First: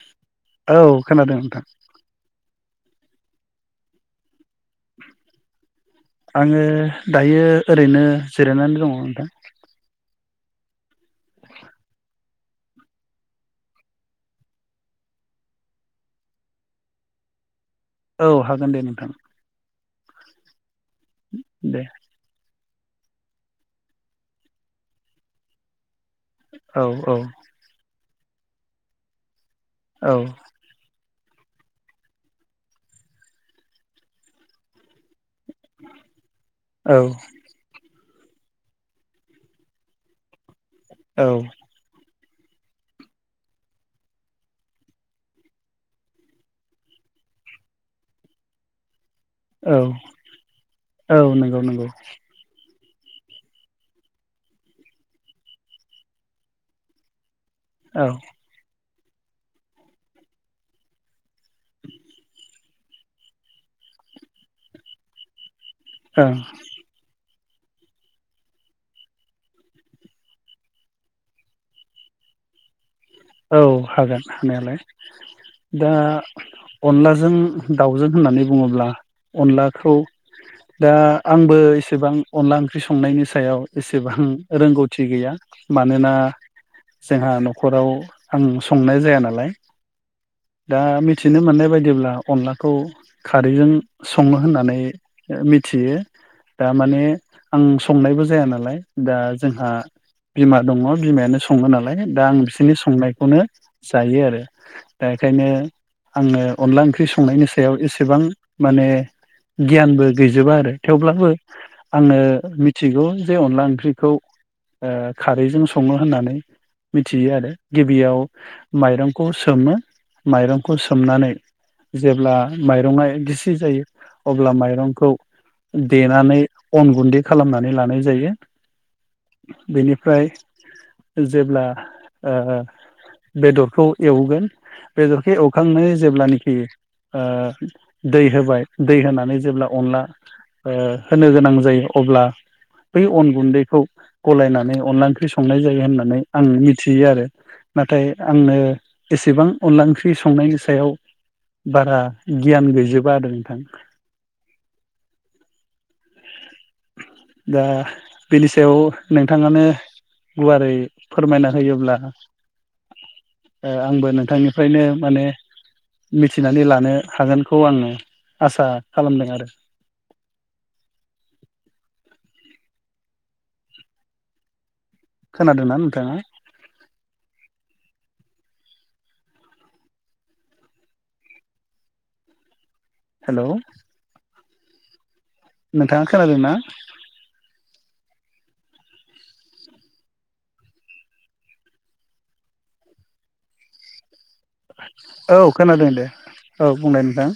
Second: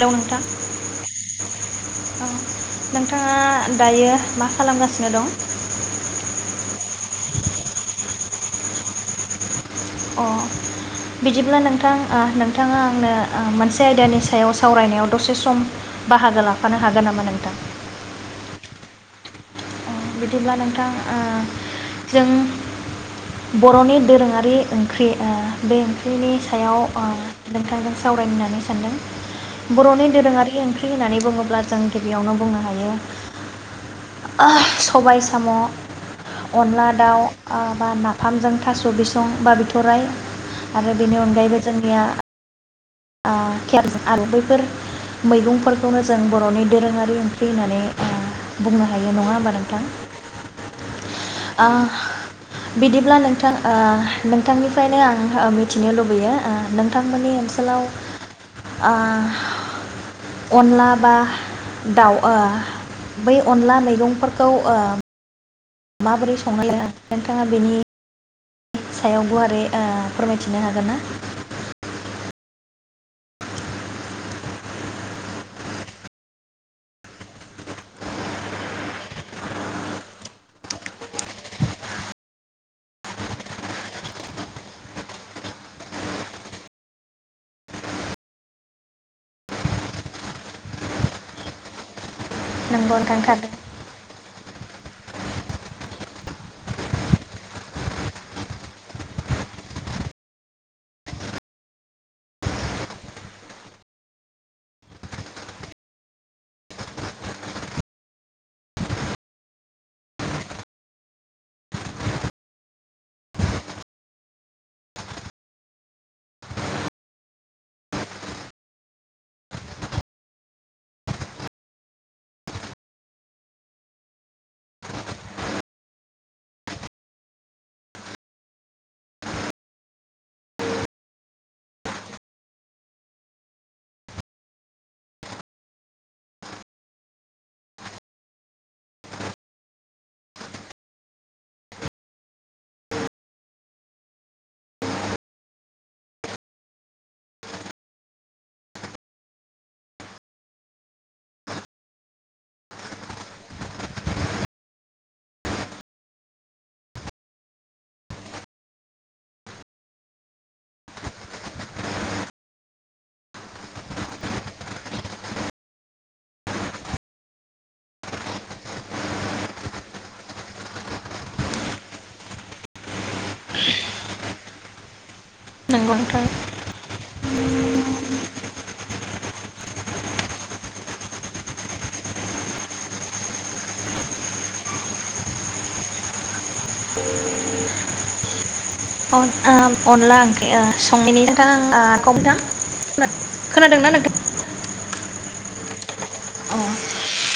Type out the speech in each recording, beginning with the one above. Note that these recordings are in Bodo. हेलौ नोंथां औ खोनादों नोंथां नोंथाङा दायो मा खालामगासिनो दं आङो दायो ओरैनो जिरायनानै दङ नोंथां अ बिदिब्ला नोंथां नोंथाङा आंनो मोनसे आयदानि सायाव सावरायनायाव दसे सम बाहागो लाफानो हागोन नामा नोंथां औ हागोन दे नोंथां बिदिब्ला नोंथां ओ दे जों बर'नि दोरोङारि ओंख्रि बे ओंख्रिनि बिनि सायाव औ औ नोंथांजों सावरायनो होननानै सानदों। बर'नि औ दोरोङारि ओंख्रि होननानै बुङोब्ला जों गिबियावनो बुंनो हायो। सबाय साम' अनला औ दाउ बा ना फामजों थास' बिसं बा बिथ'राइ। आरो बेनि अनगायैबो औ जोंनिया केेर आरो बैफोर मैगंफोरखौनो जों बर'नि दोरोङारि ओंख्रि होननानै बुंनो। हायो नङा होमबा औ नोंथां औ नंगौ नंगौ। बिदिब्ला नोंथां नोंथांनिफ्रायनो आं मिथिनो लुबैयो नोंथांमोननि ओनसोलाव औ अनला बा दाउआ बै अनला मैगंफोरखौ माबोरै ओं संना [unintelligible] बिथाङा बिनि सायाव गुवारै फोरमायथिनो हागोन ना? औ हागोन हानायालाय दा अनलाजों दाउजों होननानै बुङोब्ला अनलाखौ दा आंबो एसेबां अनला ओंख्रि संनायनि सायाव एसेबां रोंगौथि गैया मानोना जोंहा न'खराव आं संनाय जाया नालाय दा मिथिनो मोननाय बायदिब्ला अनलाखौ नोंगौ नोंथां थारैनो खारैजों सङो होननानै मिथियो दा माने आं संनायबो जाया नालाय दा जोंहा बिमा दङ बिमायानो सङो नालाय दा आं बिसोरनि संनाय खौनो जायो आरो दा बेखायनो आङो अनला ओंख्रि संनायनि सायाव एसेबां माने गियानबो गैजोबा आरो थेवब्लाबो आङो मिथिगौ जे अनला ओंख्रिखौ खारैजों सङो होननानै मिथियो आरो। गिबियाव माइरं खौ सोमो माइरं खौ सोमनानै जेब्ला माइरंआ गिसि जायो। अब्ला माइरंखौ देनानै अन गुन्दै खालामनानै लानाय जायो बेनिफ्राय जेब्ला बेदरखौ एवगोन बेदरखौ एवखांनानै जेब्लानाखि दै होबाय दै होनानै जेब्ला अनला होनो गोनां जायो अब्ला बै अन गुन्दैखौ गलायनानै अनला ओंख्रि संनाय जायो होननानै आं मिथियो आरो। नाथाय आंनो एसेबां अनला ओंख्रि संनायनि सायाव बारा गियान गैजोबा आरो नोंथां दा बेनि सायाव नोंथाङानो गुवारै फोरमायना होयोब्ला आंबो नोंथांनिफ्रायनो माने मिथिनानै लानो हागोनखौ आङो आसा खालामदों आरो। खोनादोंना नोंगौ नोंथाङा नोंथां। [inaudible] हेल' नोंथाङा खोनादों ना? अनला ओंख्रि [unintelligible] खोनादोंना नोंथां औ खोनादों दे औ बुंनाय नोंथां।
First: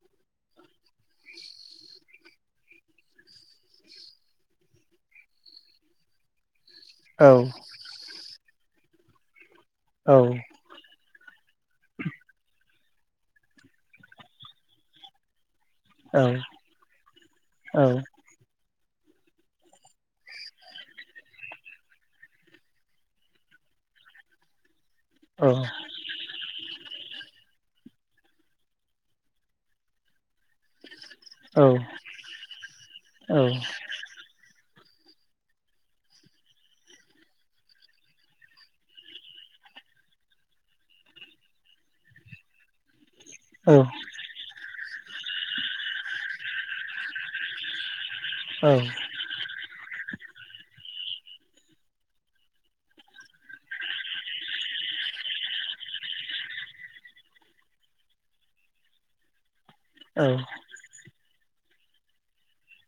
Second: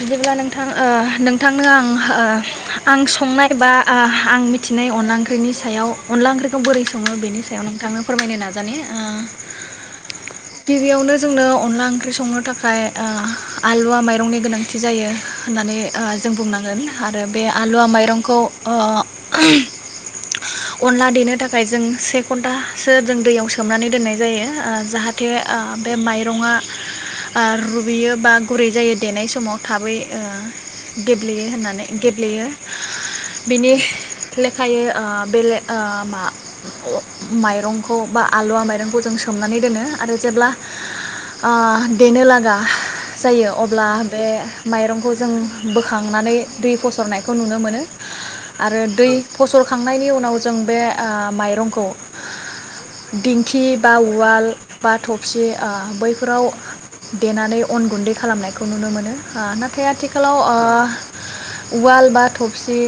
बिदिब्ला नोंथां नोंथांनो ओ ओ आं आं संनाय बा आं मिथिनाय अनला ओंख्रिनि सायाव अनला ओंख्रि बोरै सङो औ बेनि सायाव नोंथांनो फोरमायनो नाजागोन । जानि ओ औ गिबियावनो जोंनो अनला ओंख्रि संनो थाखाय ओ आलुवा माइरंनि गोनांथि जायो होननानै ओ औ जों बुंनांगोन आरो बे औ आलुवा माइरंखौ ओ अनला देनो थाखाय जों से घन्टासो जों दैयाव सोमनानै दोननाय जायो ओ जाहाथे औ बे माइरंआ ओ रुइयो बा गुरै जायो देनाय समाव थाबै ओ गेब्लेयो औ होननानै गेब्लेयो बिनि ओ बेलेग ओ मा माइरंखौ बा आलुवा माइरंखौ जों सोमनानै दोनो आरो जेब्ला ओ देनो लागा जायो औ अब्ला बे माइरंखौ जों बोखांनानै दै फसरनायखौ नुनो मोनो । औ आरो दै फसर खांनायनि उनाव जों बे ओ माइरंखौ दिंखि बा उवाल बा थफसि ओ बैफोराव देनानै अन गुन्दै खालामनायखौ नुनो मोनो । [unintelligible] नाथाय आथिखालाव उवाल बा थफसि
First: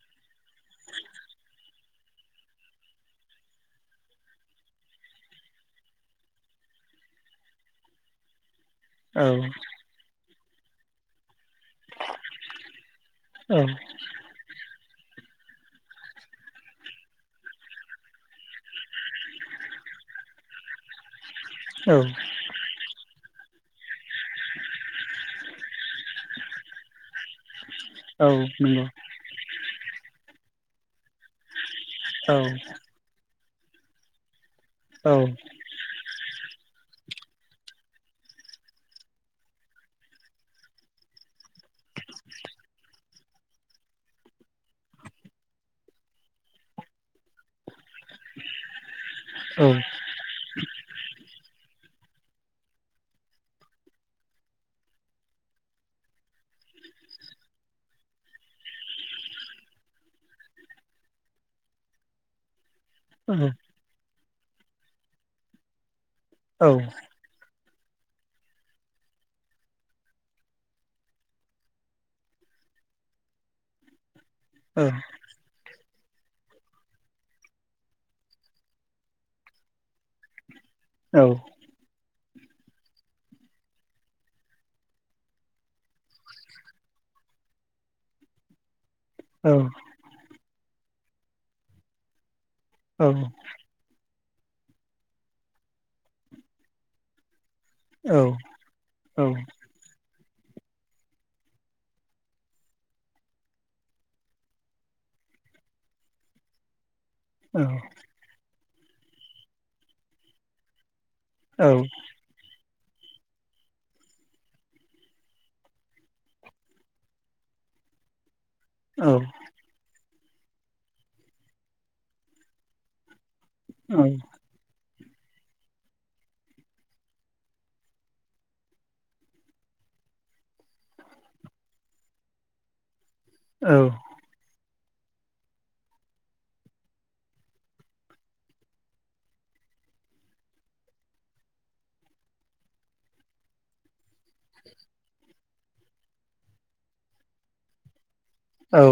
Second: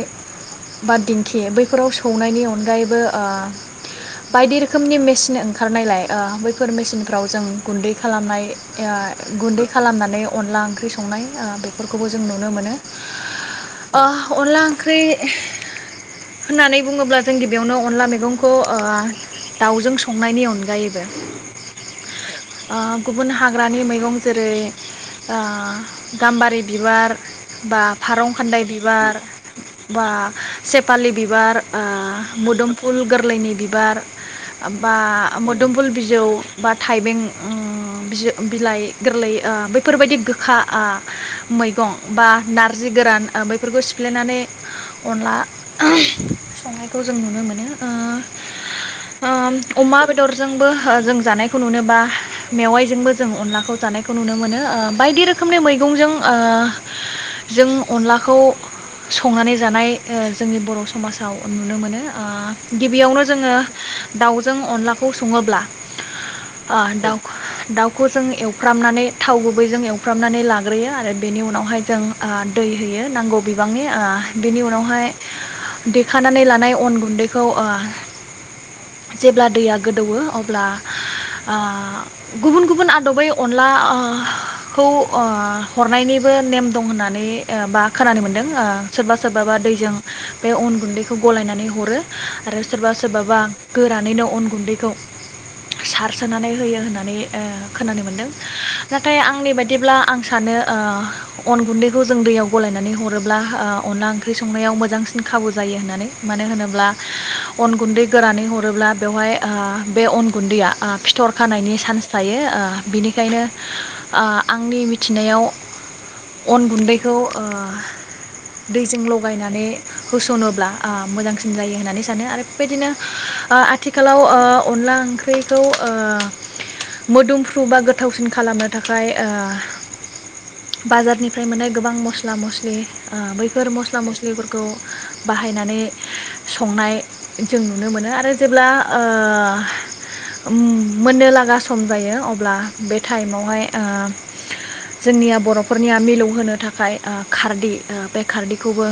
बा दिंखि बैफोराव सौनायनि अनगायैबो ओ बायदि रोखोमनि मेसिन ओंखारनायलाय बैफोर मेसिनफ्राव जों गुन्दै खालामनाय ओ गुन्दै खालामनानै अनला ओंख्रि सं संनाय बेफोरखौबो जों नुनो मोनो अनला ओंख्रि होननानै बुङोब्ला जों गिबियावनो अनला मैगंखौ ओ दाउजों संनायनि अनगायैबो ओ गुबुन हाग्रानि मैगं जेरै गाम्बारि बिबार बा औ फारं औ खान्दाय नंगौ बिबार बा सेपालि बिबार औ मोदोमफुल गोरलैनि बिबार बा औ औ मोदोमबुल बिजौ बा थाइबें बिलाइ गोरलै बेफोरबायदि गोखा मैगं बा नारजि गोरान बेैफोरखौ सिफ्लेनानै अनला संनायखौ जों नुनो मोनो। औ अमा बेदरजोंबो जों जानायखौ नुनोबा मेवाइजोंबो जों अनलाखौ जानायखौ नुनो मोनो बायदि रोखोम। रोखोमनि मैगंजों जों अनलाखौ संनानै जानाय जोंनि बर' समाजाव नुनो मोनो। गिबियावनो औ जोङो दाउजों अनलाखौ सङोब्ला आ दाउ दाउखौ जों एवफ्रामनानै थाव गुबै जों एव फ्रामनानै लाग्रोयो आरो बेनि उनावहाय जों दै होयो नांगौ बिबांनि बेनि उनावहाय देखानानै लानाय अन गुन्दैखौ जेब्ला दैया गोदौवो अब्ला आ गुबुन गुबुन आदबै अनला खौ हरनायनिबो नेम दं होननानै बा खोनानो मोनदों। सोरबा सोरबाबा दैजों। बे अन गुन्दैखौ गलायनानै हरो आरो सोरबा सोरबाबा। गोरानैनो अन गुन्दैखौ सारसोनानै होयो होननानै खोनानो मोनदों नाथाय औ आं आंनि बायदिब्ला आं सानो अन गुन्दैखौ जों दैयाव गलायनानै हरोब्ला अनला ओंख्रि संनायाव मोजांसिन खाबु जायो होननानै मानो होनोब्ला औ अन गुन्दै गोरानै हरोब्ला बेवहाय बे अन गुन्दैया फिथर औ खानायनि चान्स थायो। बिनिखायनो। आंनि मिथिनायाव अन गुन्दैखौ दैजों लगायनानै होस'नोब्ला मोजांसिन जायो होननानै सानो आरो बेबायदिनो औ आथिखालाव अनला ओंख्रिखौ मोदोमफ्रु बा गोथावसिन खालामो। थाखाय बाजारनिफ्राय मोननाय गोबां मस्ला मस्लि बैफोर मस्ला औ मस्लिफोरखौ बाहायनानै संनाय जों नुनो मोनो आरो जेब्ला मोननो लागा सम जायो अब्ला बे टाइमावहाय जोंनिया बर'फोरनिया मिलौहोनो थाखाय खारदै बे औ खारदैखौबो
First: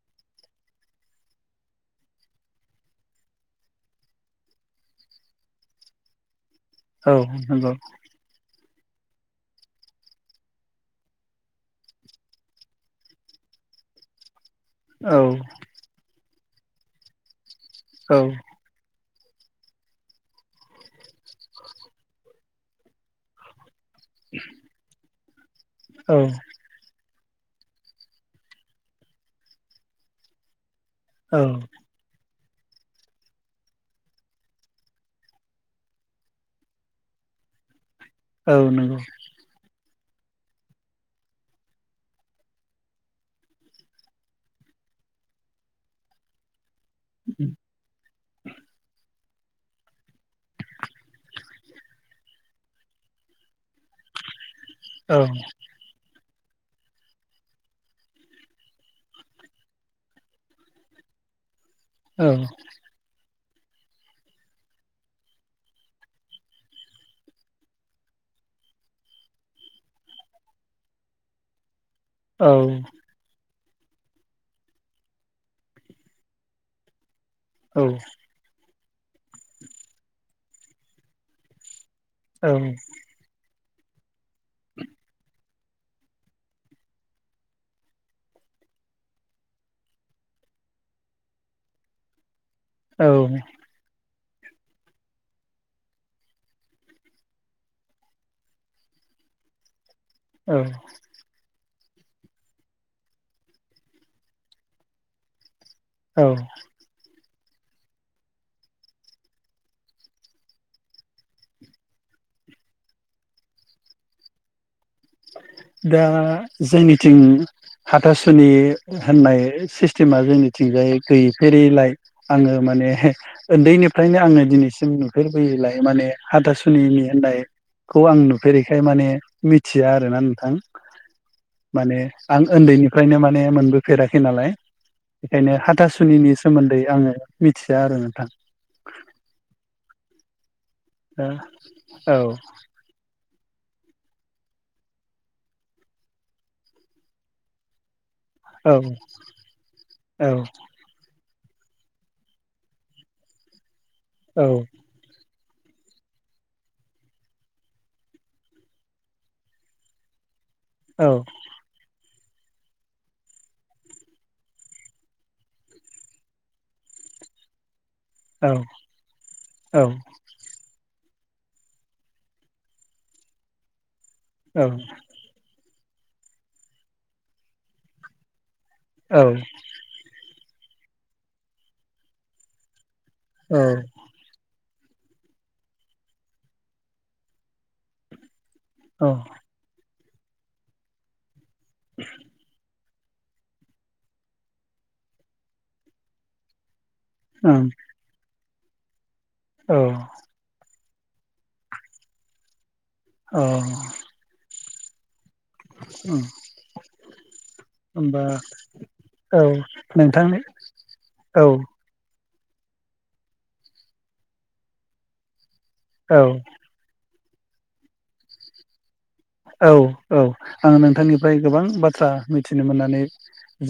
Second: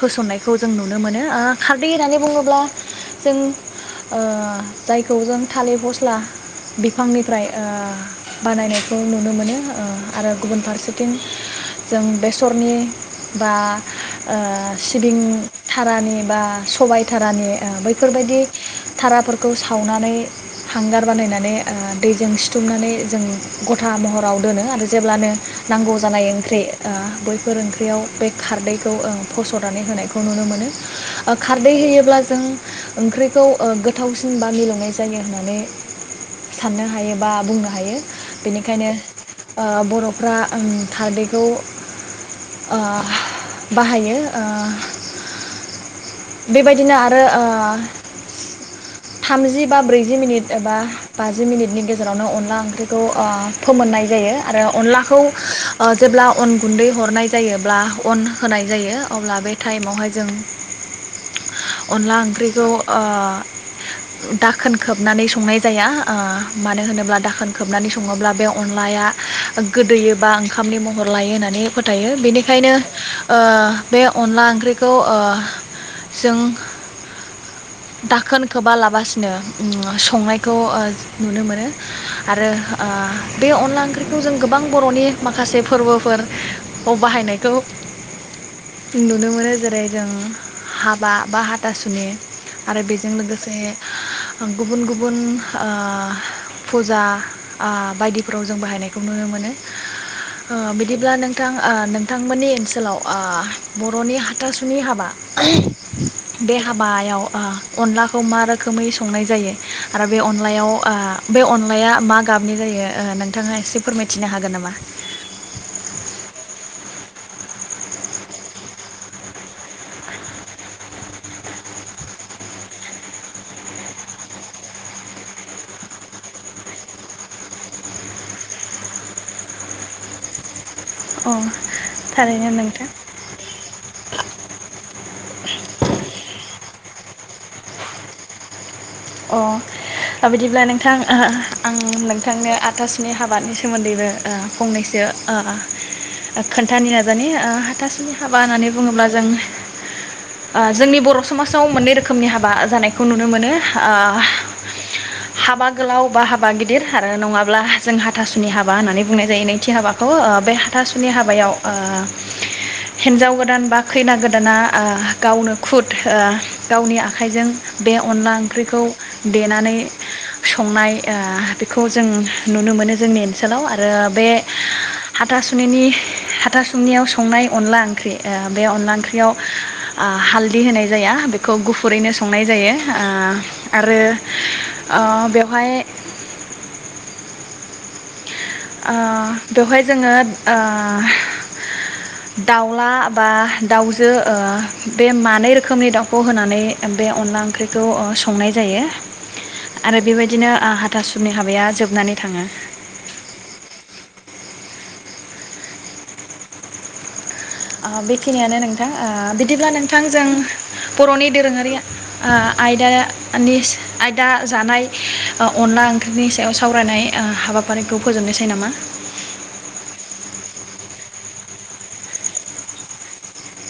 होसननाय खौ जों नुनो मोनो खारदै होननानै बुङोब्ला जों जायखौ जों थालिर फस्ला औ बिफांनिफ्राय नंगौ बानायनाय खौ नुनो मोनो आरो गुबुन फारसेथिं जों बेसरनि बा औ सिबिं थारानि बा सबायधारानि औ बैफोरबायदि थाराफोरखौ सावनानै हांगार बानायनानै दैजों सिथुमनानै जों गथा महराव दोनो आरो जेब्लानो नांगौ औ जानाय ओंख्रि बैफोर ओंख्रियाव बे खारदैखौ फस'रनानै होनायखौ नुनो मोनो । ओ खारदै होयोब्ला जों ओंख्रिखौ ओ गोथावसिन बा मिलौनाय जायो होननानै साननो हायो बा बुंनो हायो । नंगौ औ बेनिखायनो ओ बर' फ्रा ओ खारदैखौ ओ बाहायो ओ बेबायदि बिदिनो आरो ओ थामजि बा ब्रैजि मिनिट एबा बाजि मिनिटनि गेजेरावनो अनला ओंख्रिखौ ओ फोमोननाय जायो । आरो अनलाखौ ओ जेब्ला अन गुन्दै हरनाय जायोब्ला अन होनाय जायो अब्ला बे टाइमावहाय जों अनला ओंख्रिखौ ओ दाखोन खोबनानै संनाय जाया ओ मानो होनोब्ला दाखोन खोबनानै सङोब्ला बे अनलाया गोदैयो बा ओंखामनि महर लायो होननानै फोथायो बेनिखायनो ओ बे अनला ओंख्रिखौ ओ जों दाखोन खोबा लासिनो संनायखौ ओ नुनो मोनो आरो औ बे अनला ओंख्रि जों गोबां बर'नि माखासे माखासे फोरबोफोराव बाहायनायखौ नुनो मोनो जेरै जों हाबा बा हाथासुनि आरो औ बेजों लोगोसे गुबुन गुबुन ओ फुजा ओ बायदिफोराव जों बाहायनायखौ नुनो मोनो । ओ औ बिदिब्ला नोंथां ओ बिथांमोननि ओनसोलाव ओ बर'नि हाथासुनि हाबा औ [inaudible] बे हाबायाव ओ अनलाखौ मा रोखोमै संनाय जायो आरो बे अनलायाव ओ बे अनलाया मा गाबनि जायो नोंथाङा एसे फोरमायथिनो हागोन नामा? दा जोंनिथिं हाथासुनि होननाय सिस्टेमा जोंनिथिंजाय गैफेरैलाय आङो माने उन्दैनिफ्रायनो आङो दिनैसिम नुफेरबोयैलाय माने हाथासुनिनि होननायखौ आं नुफेरैखाय माने । मिथिया आरोना नोंथां । अ माने आं थारैनो नोंथां उन्दैनिफ्रायनो माने मोनबोफेराखै नालाय । बेखायनो हाथासुनिनि सोमोन्दै आङो मिथिया आरो नोंथां । अ बिदिब्ला नों नोंथां आं औ नोंथांनो हाथासुनि हाबानि सोमोन्दैबो ओ फंनैसो ओ ओ खोन्थानो नाजानि हाथासुनि हाबा होननानै औ बुङोब्ला जों औ ओ जोंनि बर' समाजाव मोननै रोखोमनि हाबा जानायखौ नुनो मोनो ओ औ हाबा गोलाव बा हाबा गिदिर आरो नङाब्ला जों हाथासुनि हाबा होननानै बुंनाय जायो नैथि हाबाखौ ओ बे औ हाथासुनि हाबायाव ओ हिन्जाव गोदान बा खैना गोदाना ओ गावनो खुद गावनि ओ आखाइजों बे अनला औ ओंख्रिखौ देनानै औ संनाय ओ बेखौ जों नुनो मोनो जोंनि ओनसोलाव आरो बे हाथासुनिनि हाथासुनियाव संनाय अनला ओंख्रि ओ बे अनला औ ओंख्रियाव ओ हाल होनाय जाया बेखौ गुफुरैनो संनाय जायो ओ आरो ओ बेवहाय ओ बेवहाय जोङो ओ दाउला बा दाउजो ओ बे मानै रोखोमनि दाउखौ होनानै बे अनला ओं ओंख्रिखौ ओ संनाय जायो औ आरो बेबायदिनो ओ हाथासुनि हाबाया जोबनानै थाङो अ उम ओ बेखिनियानो नोंथां औ बिदिब्ला नोंथां जों नोंथांनि बर'नि औ दोरोङारि ओ आयदानि आयदा जानाय अनला औ ओंख्रिनि सायाव सावरायनाय ओ हाबाफारिखौ फोजोबनोसै नामा? औ औ आङो नोंथांनिफ्राय गोबां बाथ्रा मिथिनो मोननानै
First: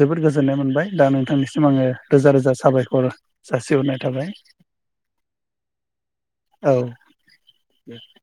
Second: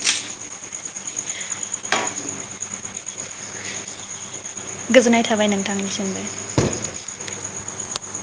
जोबोद गोजोननाय मोनबाय दा नोंथांनिसिम आङो रोजा रोजा साबायखर जासिहरनाय थाबाय गोजोननाय थाबाय नोंथांनिसिमबो औ [unintelligible]